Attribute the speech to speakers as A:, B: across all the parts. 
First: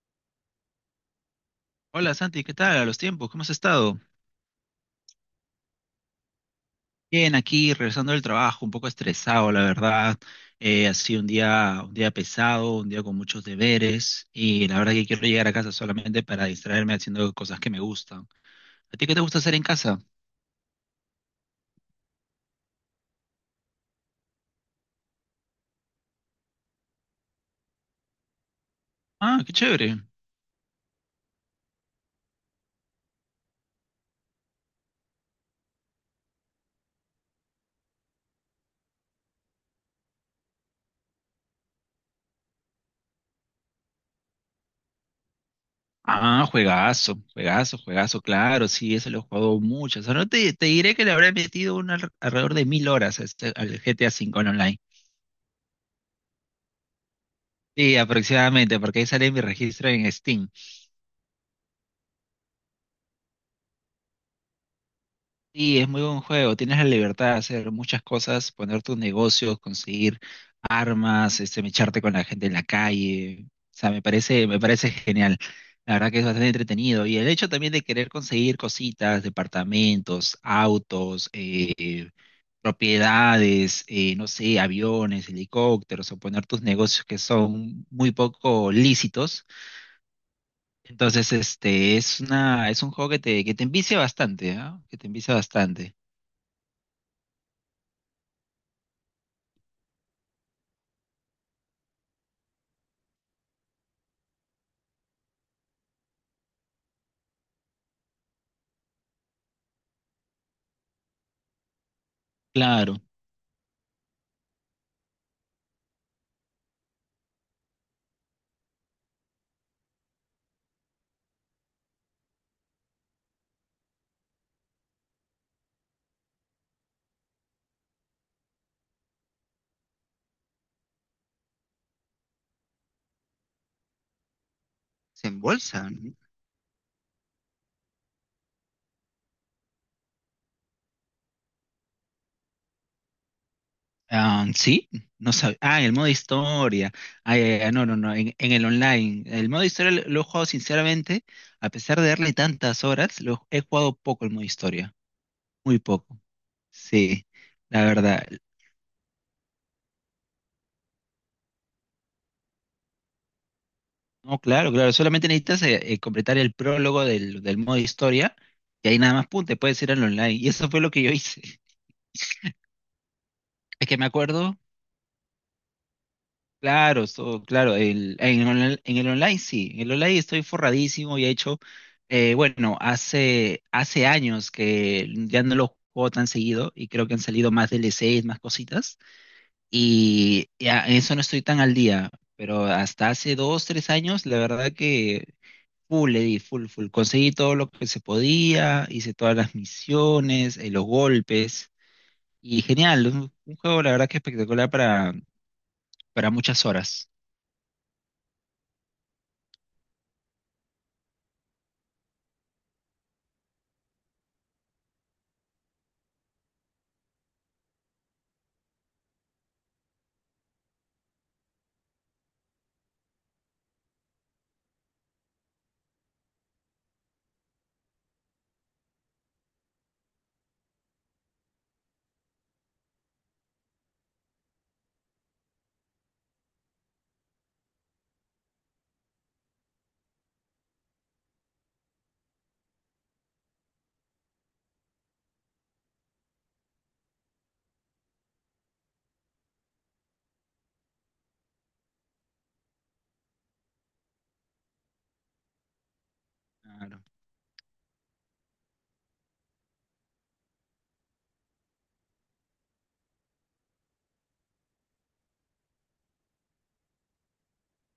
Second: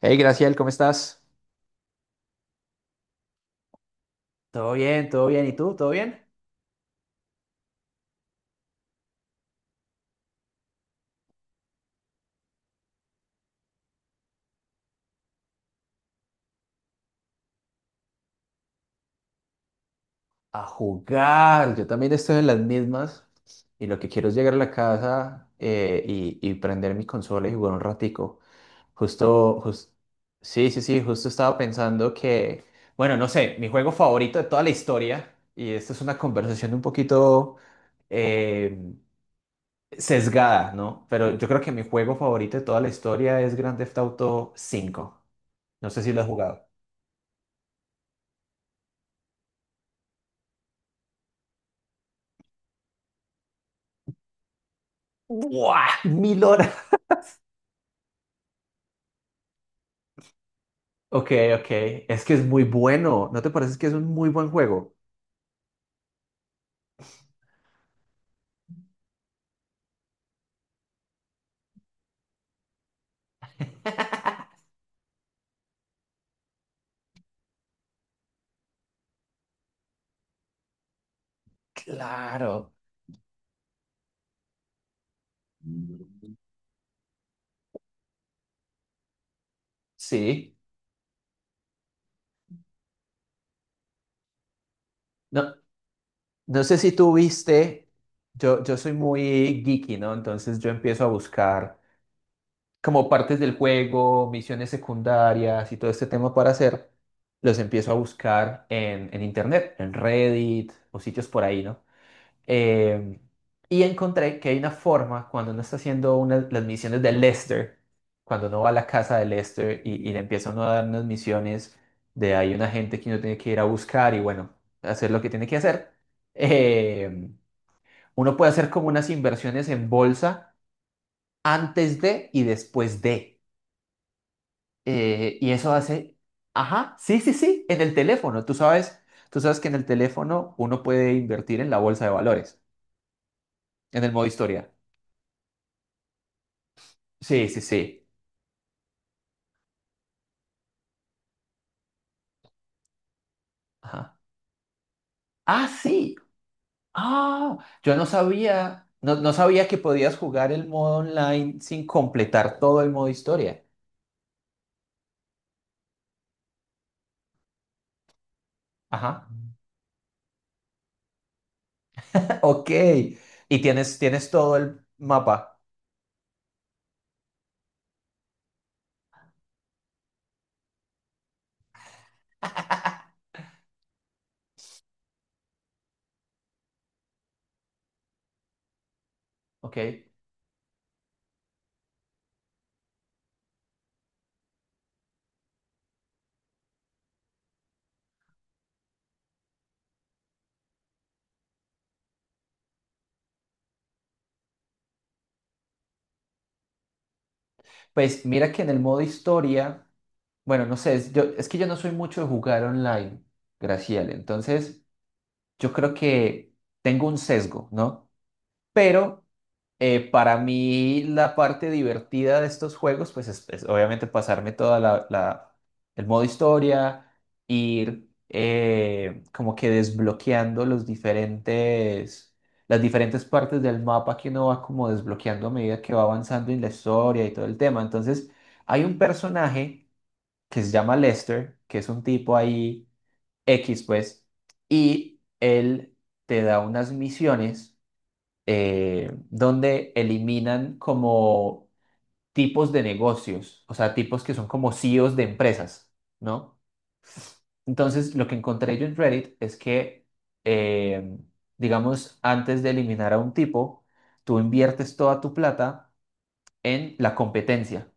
A: Hey, Graciel, ¿cómo estás?
B: Hola Santi, ¿qué tal? A los tiempos, ¿cómo has estado?
A: Todo bien, todo bien. ¿Y tú? ¿Todo bien?
B: Bien, aquí regresando del trabajo, un poco estresado, la verdad. Ha sido un día pesado, un día con muchos deberes y la verdad que quiero llegar a casa solamente para distraerme haciendo cosas que me gustan. ¿A ti qué te gusta hacer en casa?
A: A jugar. Yo también estoy en las mismas y lo que quiero es llegar a la casa y prender mi consola y jugar un ratico.
B: Ah, qué
A: Justo, jus-
B: chévere.
A: sí, sí, sí, justo estaba pensando que bueno, no sé, mi juego favorito de toda la historia, y esto es una conversación un poquito eh, sesgada, ¿no? Pero yo creo que mi juego favorito de toda la historia es Grand Theft Auto 5. No sé si lo has
B: Ah,
A: jugado.
B: juegazo, juegazo, juegazo, claro, sí, eso lo he jugado mucho. O sea, no te diré que le habré metido alrededor de 1000 horas a al GTA V en online.
A: ¡Buah! 1.000 horas.
B: Sí, aproximadamente, porque ahí sale mi registro en Steam.
A: Ok, ok. Es que es muy bueno. ¿No te parece que es un muy buen juego?
B: Sí, es muy buen juego. Tienes la libertad de hacer muchas cosas, poner tus negocios, conseguir armas, este, mecharte con la gente en la calle. O sea, me parece genial. La verdad que es bastante entretenido. Y el hecho también de querer conseguir cositas, departamentos, autos,
A: Claro.
B: propiedades, no sé, aviones, helicópteros, o poner tus negocios que son muy poco lícitos.
A: Sí.
B: Entonces, este, es un juego que te envicia bastante, ¿ah? Que te envicia
A: No,
B: bastante.
A: no sé si tú viste. Yo soy muy geeky, ¿no? Entonces yo empiezo a buscar como partes del juego, misiones secundarias y todo este tema para hacer. Los empiezo a buscar en internet, en Reddit o sitios por ahí, ¿no?
B: Claro.
A: Eh, y encontré que hay una forma cuando uno está haciendo las misiones de Lester, cuando uno va a la casa de Lester y le empieza uno a dar unas misiones de hay una gente que uno tiene que ir a buscar y bueno, hacer lo que tiene que hacer. eh, Uno puede hacer como unas inversiones en bolsa antes de y después de.
B: Se
A: Y eso hace,
B: embolsan.
A: ajá, sí, sí, sí, en el teléfono. Tú sabes que en el teléfono uno puede invertir en la bolsa de valores, en el modo
B: Ah,
A: historia.
B: sí, no sabía. Ah, el modo historia. Ah,
A: Sí,
B: ya,
A: sí,
B: ya, no, no,
A: sí.
B: no, en el online. El modo historia lo he jugado sinceramente, a pesar de darle tantas horas, lo he jugado
A: Ajá.
B: poco el modo historia,
A: Ah,
B: muy
A: sí.
B: poco. Sí,
A: Ah,
B: la
A: yo no
B: verdad.
A: sabía, no, no sabía que podías jugar el modo online sin completar todo el modo historia.
B: No, claro, claro, solamente necesitas completar el prólogo del, del modo historia y ahí nada más,
A: Ajá.
B: pum, te puedes ir al online. Y eso fue lo que yo hice.
A: Ok. Y
B: Es que
A: tienes,
B: me
A: tienes todo
B: acuerdo.
A: el mapa.
B: Claro, en el online sí, en el online estoy forradísimo y he hecho, bueno, hace años que ya no lo juego tan seguido y creo que han salido más DLCs, más cositas
A: Ok.
B: y ya en eso no estoy tan al día, pero hasta hace dos, tres años la verdad que full le di, full, full, conseguí todo lo que se podía, hice todas las misiones, los golpes y genial, un juego la verdad que espectacular para muchas horas.
A: Pues mira que en el modo historia, bueno, no sé, es que yo no soy mucho de jugar online, Graciela. Entonces, yo creo que tengo un sesgo, ¿no? Pero para mí la parte divertida de estos juegos, pues es obviamente pasarme toda el modo historia, ir como que desbloqueando las diferentes partes del mapa que uno va como desbloqueando a medida que va avanzando en la historia y todo el tema. Entonces, hay un personaje que se llama Lester, que es un tipo ahí X, pues, y él te da unas misiones donde eliminan como tipos de negocios, o sea, tipos que son como CEOs de empresas, ¿no? Entonces, lo que encontré yo en Reddit es que eh, digamos, antes de eliminar a un tipo, tú inviertes toda tu plata en la competencia,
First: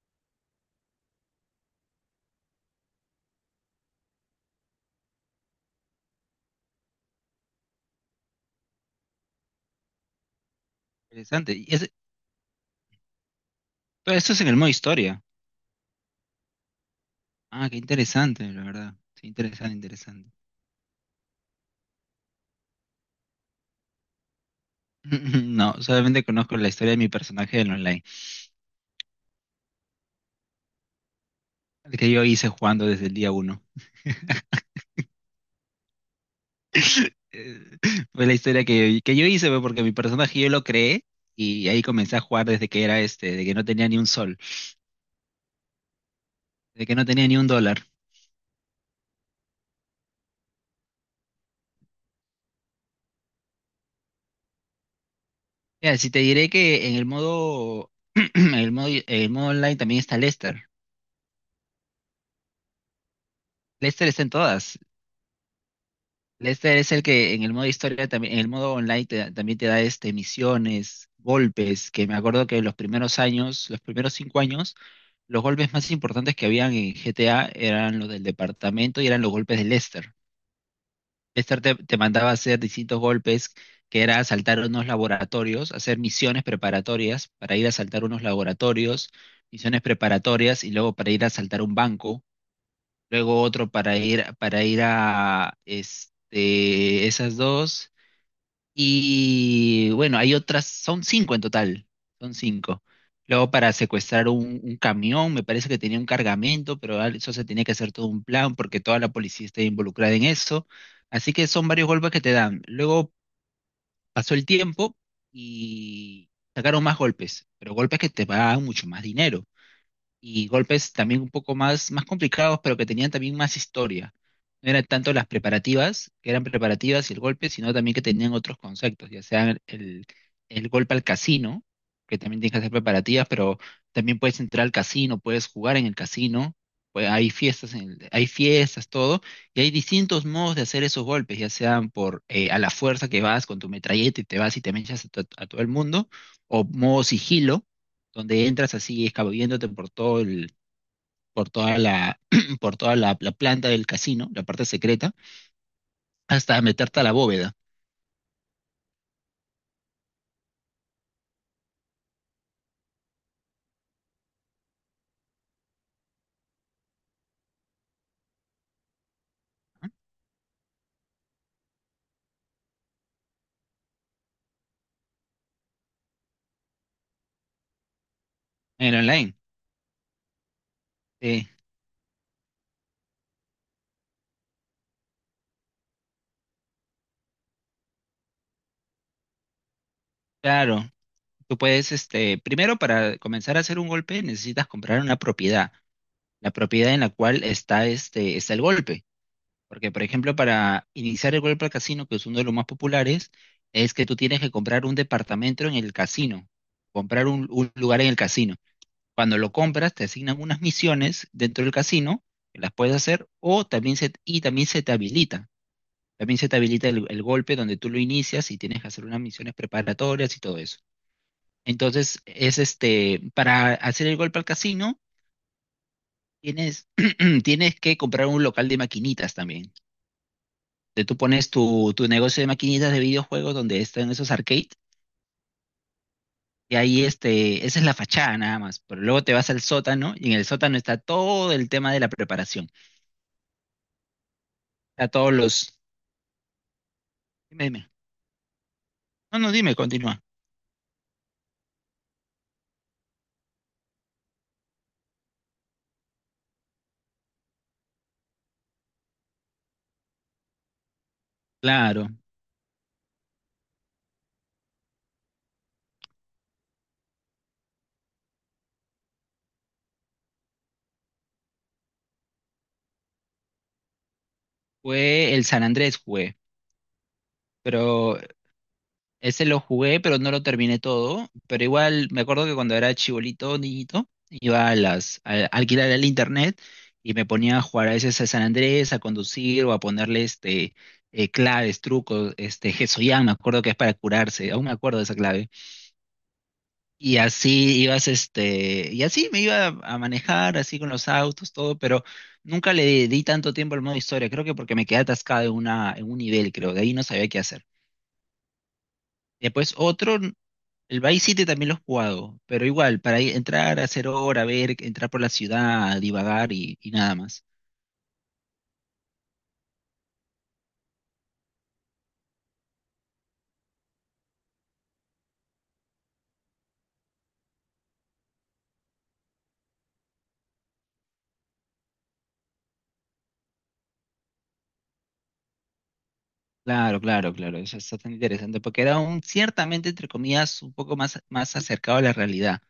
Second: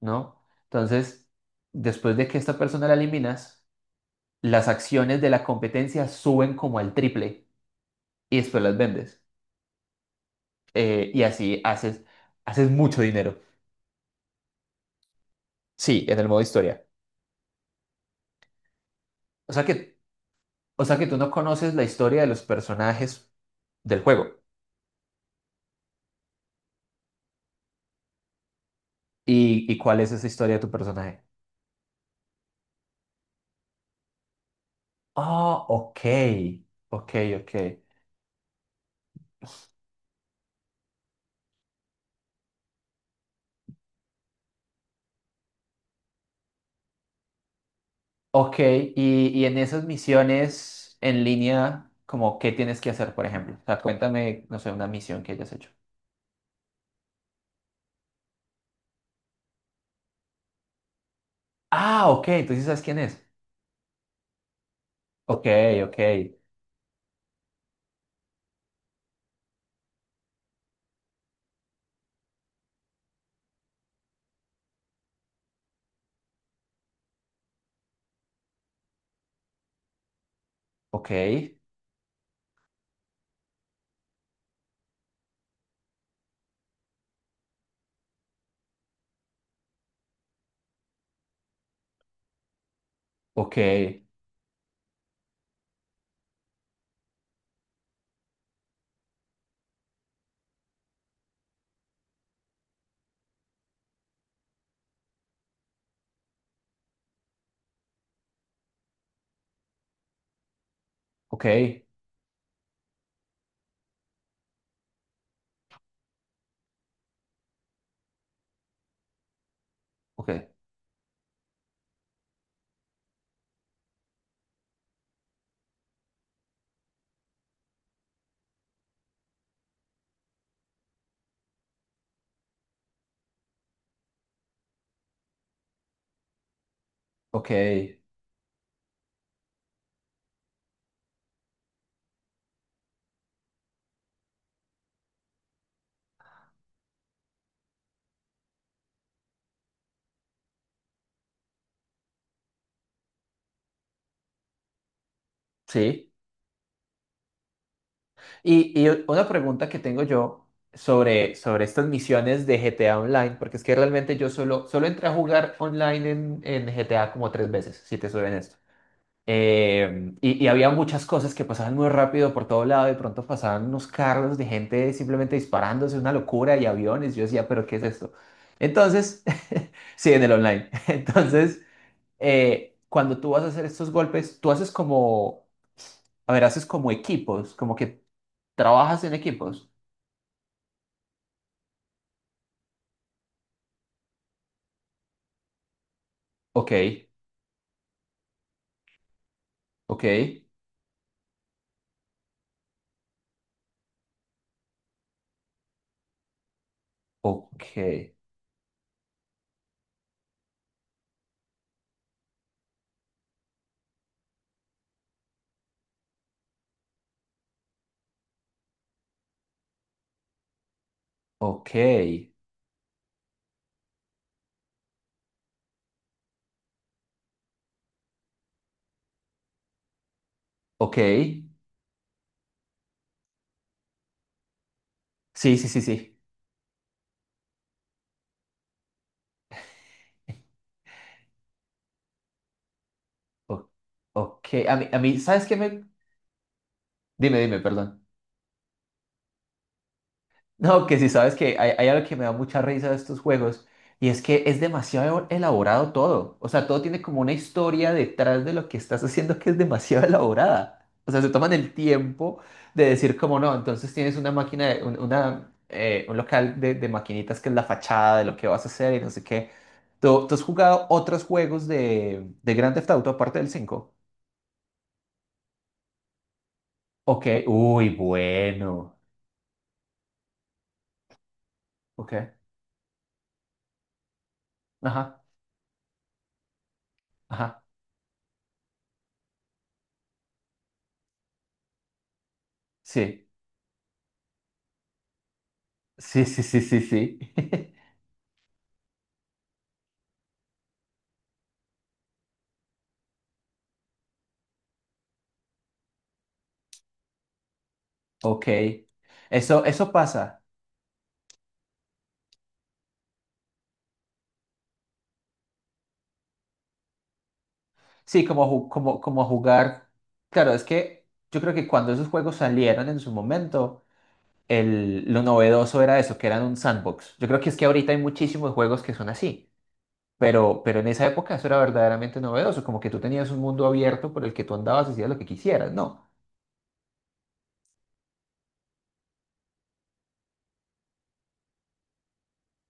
A: ¿no? Entonces, después de que esta persona la eliminas, las acciones de la competencia suben como al triple y después las vendes. Y
B: Interesante.
A: así haces mucho dinero.
B: Todo eso es en el modo historia.
A: Sí, en el modo historia.
B: Ah, qué interesante, la verdad. Sí,
A: O sea
B: interesante,
A: que,
B: interesante.
A: o sea que tú no conoces la historia de los personajes del juego.
B: No, solamente conozco la historia de mi personaje del online,
A: ¿Y cuál es esa historia de tu personaje?
B: el que yo hice jugando desde el día uno.
A: Ah, ok. Ok, ok.
B: Eh, fue la historia que yo hice, pues, porque mi personaje yo lo creé y ahí comencé a jugar desde que era este, de que no tenía ni un sol, de que no tenía ni un dólar.
A: Ok, y en esas misiones en línea, como qué tienes que hacer, por ejemplo. O sea, cuéntame, no sé, una misión que hayas hecho.
B: Mira, si te diré que en el modo, en el modo online también está Lester.
A: Ah, ok, entonces sabes quién es.
B: Lester está en todas.
A: Ok, ok,
B: Lester es el que en el modo historia también, en el modo online también te da este misiones, golpes, que me acuerdo que en los primeros años, los primeros 5 años, los golpes más importantes que habían en GTA eran los del departamento y eran los golpes de Lester.
A: ok,
B: Lester te mandaba a hacer distintos golpes, que era asaltar unos laboratorios, hacer misiones preparatorias para ir a asaltar unos laboratorios, misiones preparatorias y luego para ir a asaltar un banco luego
A: ok,
B: otro para ir a este, esas dos. Y bueno, hay otras, son cinco en total, son cinco. Luego para secuestrar un camión, me parece que tenía un cargamento, pero eso se tenía que hacer todo un plan porque toda la policía está involucrada en eso. Así
A: ok,
B: que son varios golpes que te dan. Luego pasó el tiempo y sacaron más golpes, pero golpes que te pagan mucho más dinero y
A: ok,
B: golpes también un poco más complicados, pero que tenían también más historia. No eran tanto las preparativas, que eran preparativas y el golpe, sino también que tenían otros conceptos, ya sea el golpe al casino, que también tienes que hacer preparativas, pero también puedes entrar al casino, puedes jugar en el casino, pues hay
A: ok.
B: fiestas, hay fiestas, todo, y hay distintos modos de hacer esos golpes, ya sean por a la fuerza que vas con tu metralleta y te vas y te mechas a todo el mundo, o modo sigilo donde entras así escabulléndote por todo el, por toda la, por toda la planta del casino, la parte secreta,
A: Sí.
B: hasta meterte a la bóveda
A: Y una pregunta que tengo yo sobre estas misiones de GTA Online, porque es que realmente yo solo entré a jugar online en GTA como tres veces, si te soy honesto. Y había muchas cosas que pasaban muy rápido por todo lado, de pronto pasaban unos carros de gente simplemente disparándose, una locura, y aviones, yo decía, pero ¿qué es esto?
B: en el
A: Entonces,
B: online.
A: sí, en el online.
B: Sí,
A: Entonces, cuando tú vas a hacer estos golpes, tú haces como... A ver, haces como equipos, como que ¿Trabajas en equipos?
B: claro. Tú puedes, este, primero para comenzar a hacer un golpe necesitas comprar una propiedad, la
A: Ok,
B: propiedad en la cual está este, está el golpe. Porque, por
A: ok,
B: ejemplo, para iniciar el golpe al casino, que es uno de los más populares, es que tú tienes que comprar un departamento en el casino, comprar un
A: ok,
B: lugar en el casino. Cuando lo compras, te asignan unas misiones dentro del casino, que las puedes hacer, o también se, y también se te habilita. También se te habilita el golpe donde tú lo inicias y tienes que hacer unas misiones preparatorias y todo eso.
A: ok,
B: Entonces, es este, para hacer el golpe al casino, tienes, tienes que comprar un local de maquinitas también.
A: ok.
B: Donde tú pones tu negocio de maquinitas de videojuegos donde están esos arcades.
A: Sí, sí, sí, sí.
B: Y ahí este, esa es la fachada nada más. Pero luego te vas al sótano y en el sótano está todo el tema de la preparación.
A: O- ok, a mí, a
B: Está
A: mí,
B: todos
A: ¿sabes qué
B: los,
A: me...? Dime,
B: dime,
A: dime,
B: dime.
A: perdón.
B: No, no, dime, continúa.
A: No, que si sabes que hay algo que me da mucha risa de estos juegos y es que es demasiado elaborado todo. O sea, todo tiene como una historia detrás de lo que estás haciendo que es demasiado elaborada. O sea, se toman el
B: Claro,
A: tiempo de decir como no, entonces tienes una máquina, un local de maquinitas que es la fachada de lo que vas a hacer y no sé qué. ¿Tú has jugado otros juegos de Grand Theft Auto aparte del 5?
B: fue el San Andrés jugué,
A: Ok, uy,
B: pero
A: bueno.
B: ese lo jugué, pero no lo terminé todo. Pero igual
A: Ok,
B: me acuerdo que cuando era chibolito, niñito, iba a las
A: ajá,
B: a alquilar el internet y me ponía
A: ajá,
B: a jugar a veces a San Andrés, a conducir o a ponerle este claves, trucos, este Hesoyam,
A: sí,
B: me acuerdo que es para curarse, aún me acuerdo de esa clave.
A: sí, sí, sí, sí, sí.
B: Y así ibas, este, y así me iba a manejar, así con los autos, todo, pero nunca le di tanto tiempo al modo historia, creo que porque me quedé atascado en un nivel, creo, de ahí no sabía qué hacer.
A: Ok, eso,
B: Después
A: eso
B: otro,
A: pasa.
B: el Vice City también lo he jugado, pero igual, para entrar, hacer hora, ver, entrar por la ciudad, divagar y nada más.
A: Sí, como jugar. Claro, es que yo creo que cuando esos juegos salieron en su momento, lo novedoso era eso, que eran un sandbox. Yo creo que es que ahorita hay muchísimos juegos que son así, pero en esa época eso era verdaderamente novedoso, como que tú tenías un mundo abierto por el que tú andabas y hacías lo que quisieras, ¿no?
B: Claro, claro, claro, eso está tan interesante, porque era un, ciertamente, entre comillas, un poco más acercado a la realidad.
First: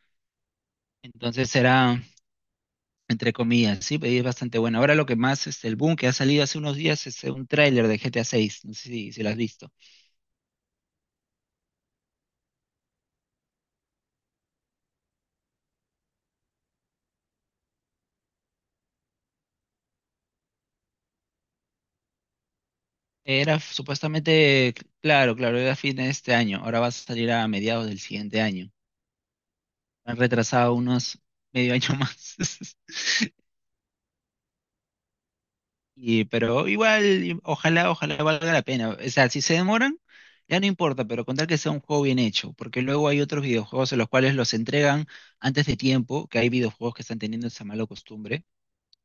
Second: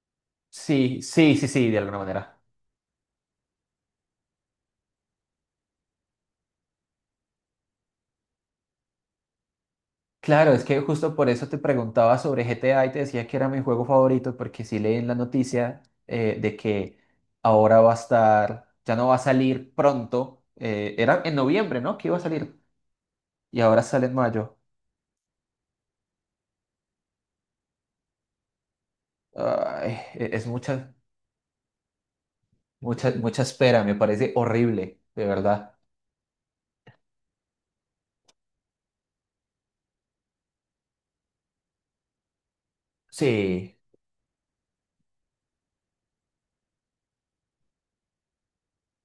A: Sí, sí, sí,
B: Entonces
A: sí, de alguna
B: era
A: manera.
B: entre comillas, sí, pero es bastante bueno. Ahora lo que más, este, el boom que ha salido hace unos días es un tráiler de GTA 6, no sé si lo has visto.
A: Claro, es que justo por eso te preguntaba sobre GTA y te decía que era mi juego favorito, porque sí leí en la noticia de que ahora va a estar, ya no va a salir pronto, era en noviembre, ¿no? Que iba a salir, y
B: Era
A: ahora sale en mayo.
B: supuestamente, claro, claro, era fin de este año, ahora va a salir a mediados del siguiente año.
A: Ay,
B: Han
A: es
B: retrasado
A: mucha,
B: unos medio año más.
A: mucha, mucha espera, me parece horrible, de verdad.
B: Y, pero igual, ojalá, ojalá valga la pena. O sea, si se demoran, ya no importa, pero con tal que sea un juego bien hecho, porque luego hay otros
A: Sí,
B: videojuegos en los cuales los entregan antes de tiempo, que hay videojuegos que están teniendo esa mala costumbre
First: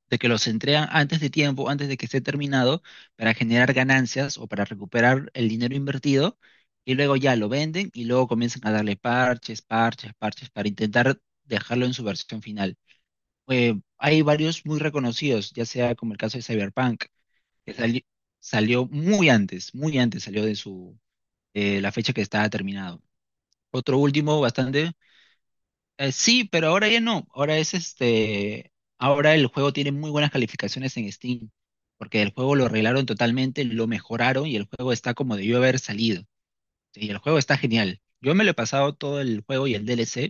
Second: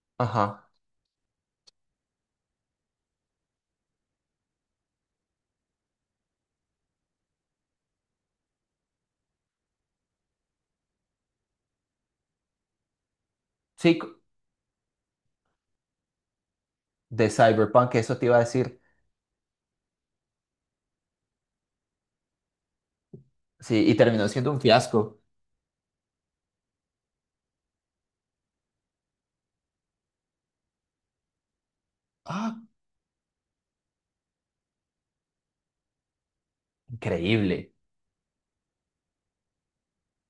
B: de que los
A: ajá.
B: entregan antes de tiempo, antes de que esté terminado, para generar ganancias o para recuperar el dinero invertido, y luego ya lo venden y luego comienzan a darle parches, parches, parches para intentar dejarlo en su versión final.
A: Sí,
B: Hay varios muy reconocidos, ya sea como el caso de Cyberpunk,
A: de
B: que
A: Cyberpunk,
B: sali-
A: eso te iba a decir.
B: salió muy antes salió de la fecha que estaba terminado.
A: Sí, y
B: Otro
A: terminó
B: último
A: siendo un
B: bastante
A: fiasco.
B: sí, pero ahora ya no. Ahora es este. Ahora el juego tiene muy buenas calificaciones en Steam. Porque el juego
A: Ah,
B: lo arreglaron totalmente, lo mejoraron y el juego está como debió haber salido. Y el juego está
A: increíble.
B: genial. Yo me lo he pasado todo el juego y el DLC.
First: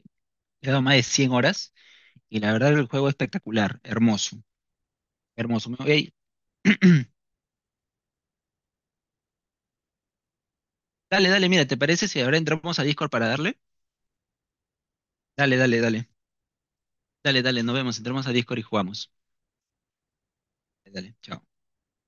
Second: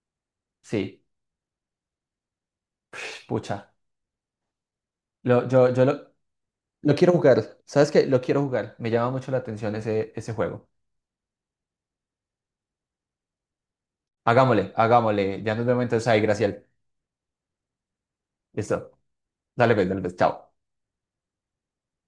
B: Le he dado más de
A: Sí,
B: 100 horas. Y la verdad, el juego es
A: pucha.
B: espectacular. Hermoso.
A: Lo,
B: Hermoso.
A: yo,
B: Me
A: yo lo,
B: voy- a-
A: Lo quiero jugar. ¿Sabes qué? Lo quiero jugar. Me llama mucho la atención ese juego.
B: Dale, dale, mira, ¿te parece si ahora entramos a Discord para darle?
A: Hagámosle, hagámosle. Ya
B: Dale,
A: nos
B: dale,
A: vemos entonces
B: dale.
A: ahí, Graciel.
B: Dale, dale, nos vemos. Entramos a Discord y
A: Listo.
B: jugamos.
A: Dale, pues, dale, pues. Chao.
B: Dale, chao.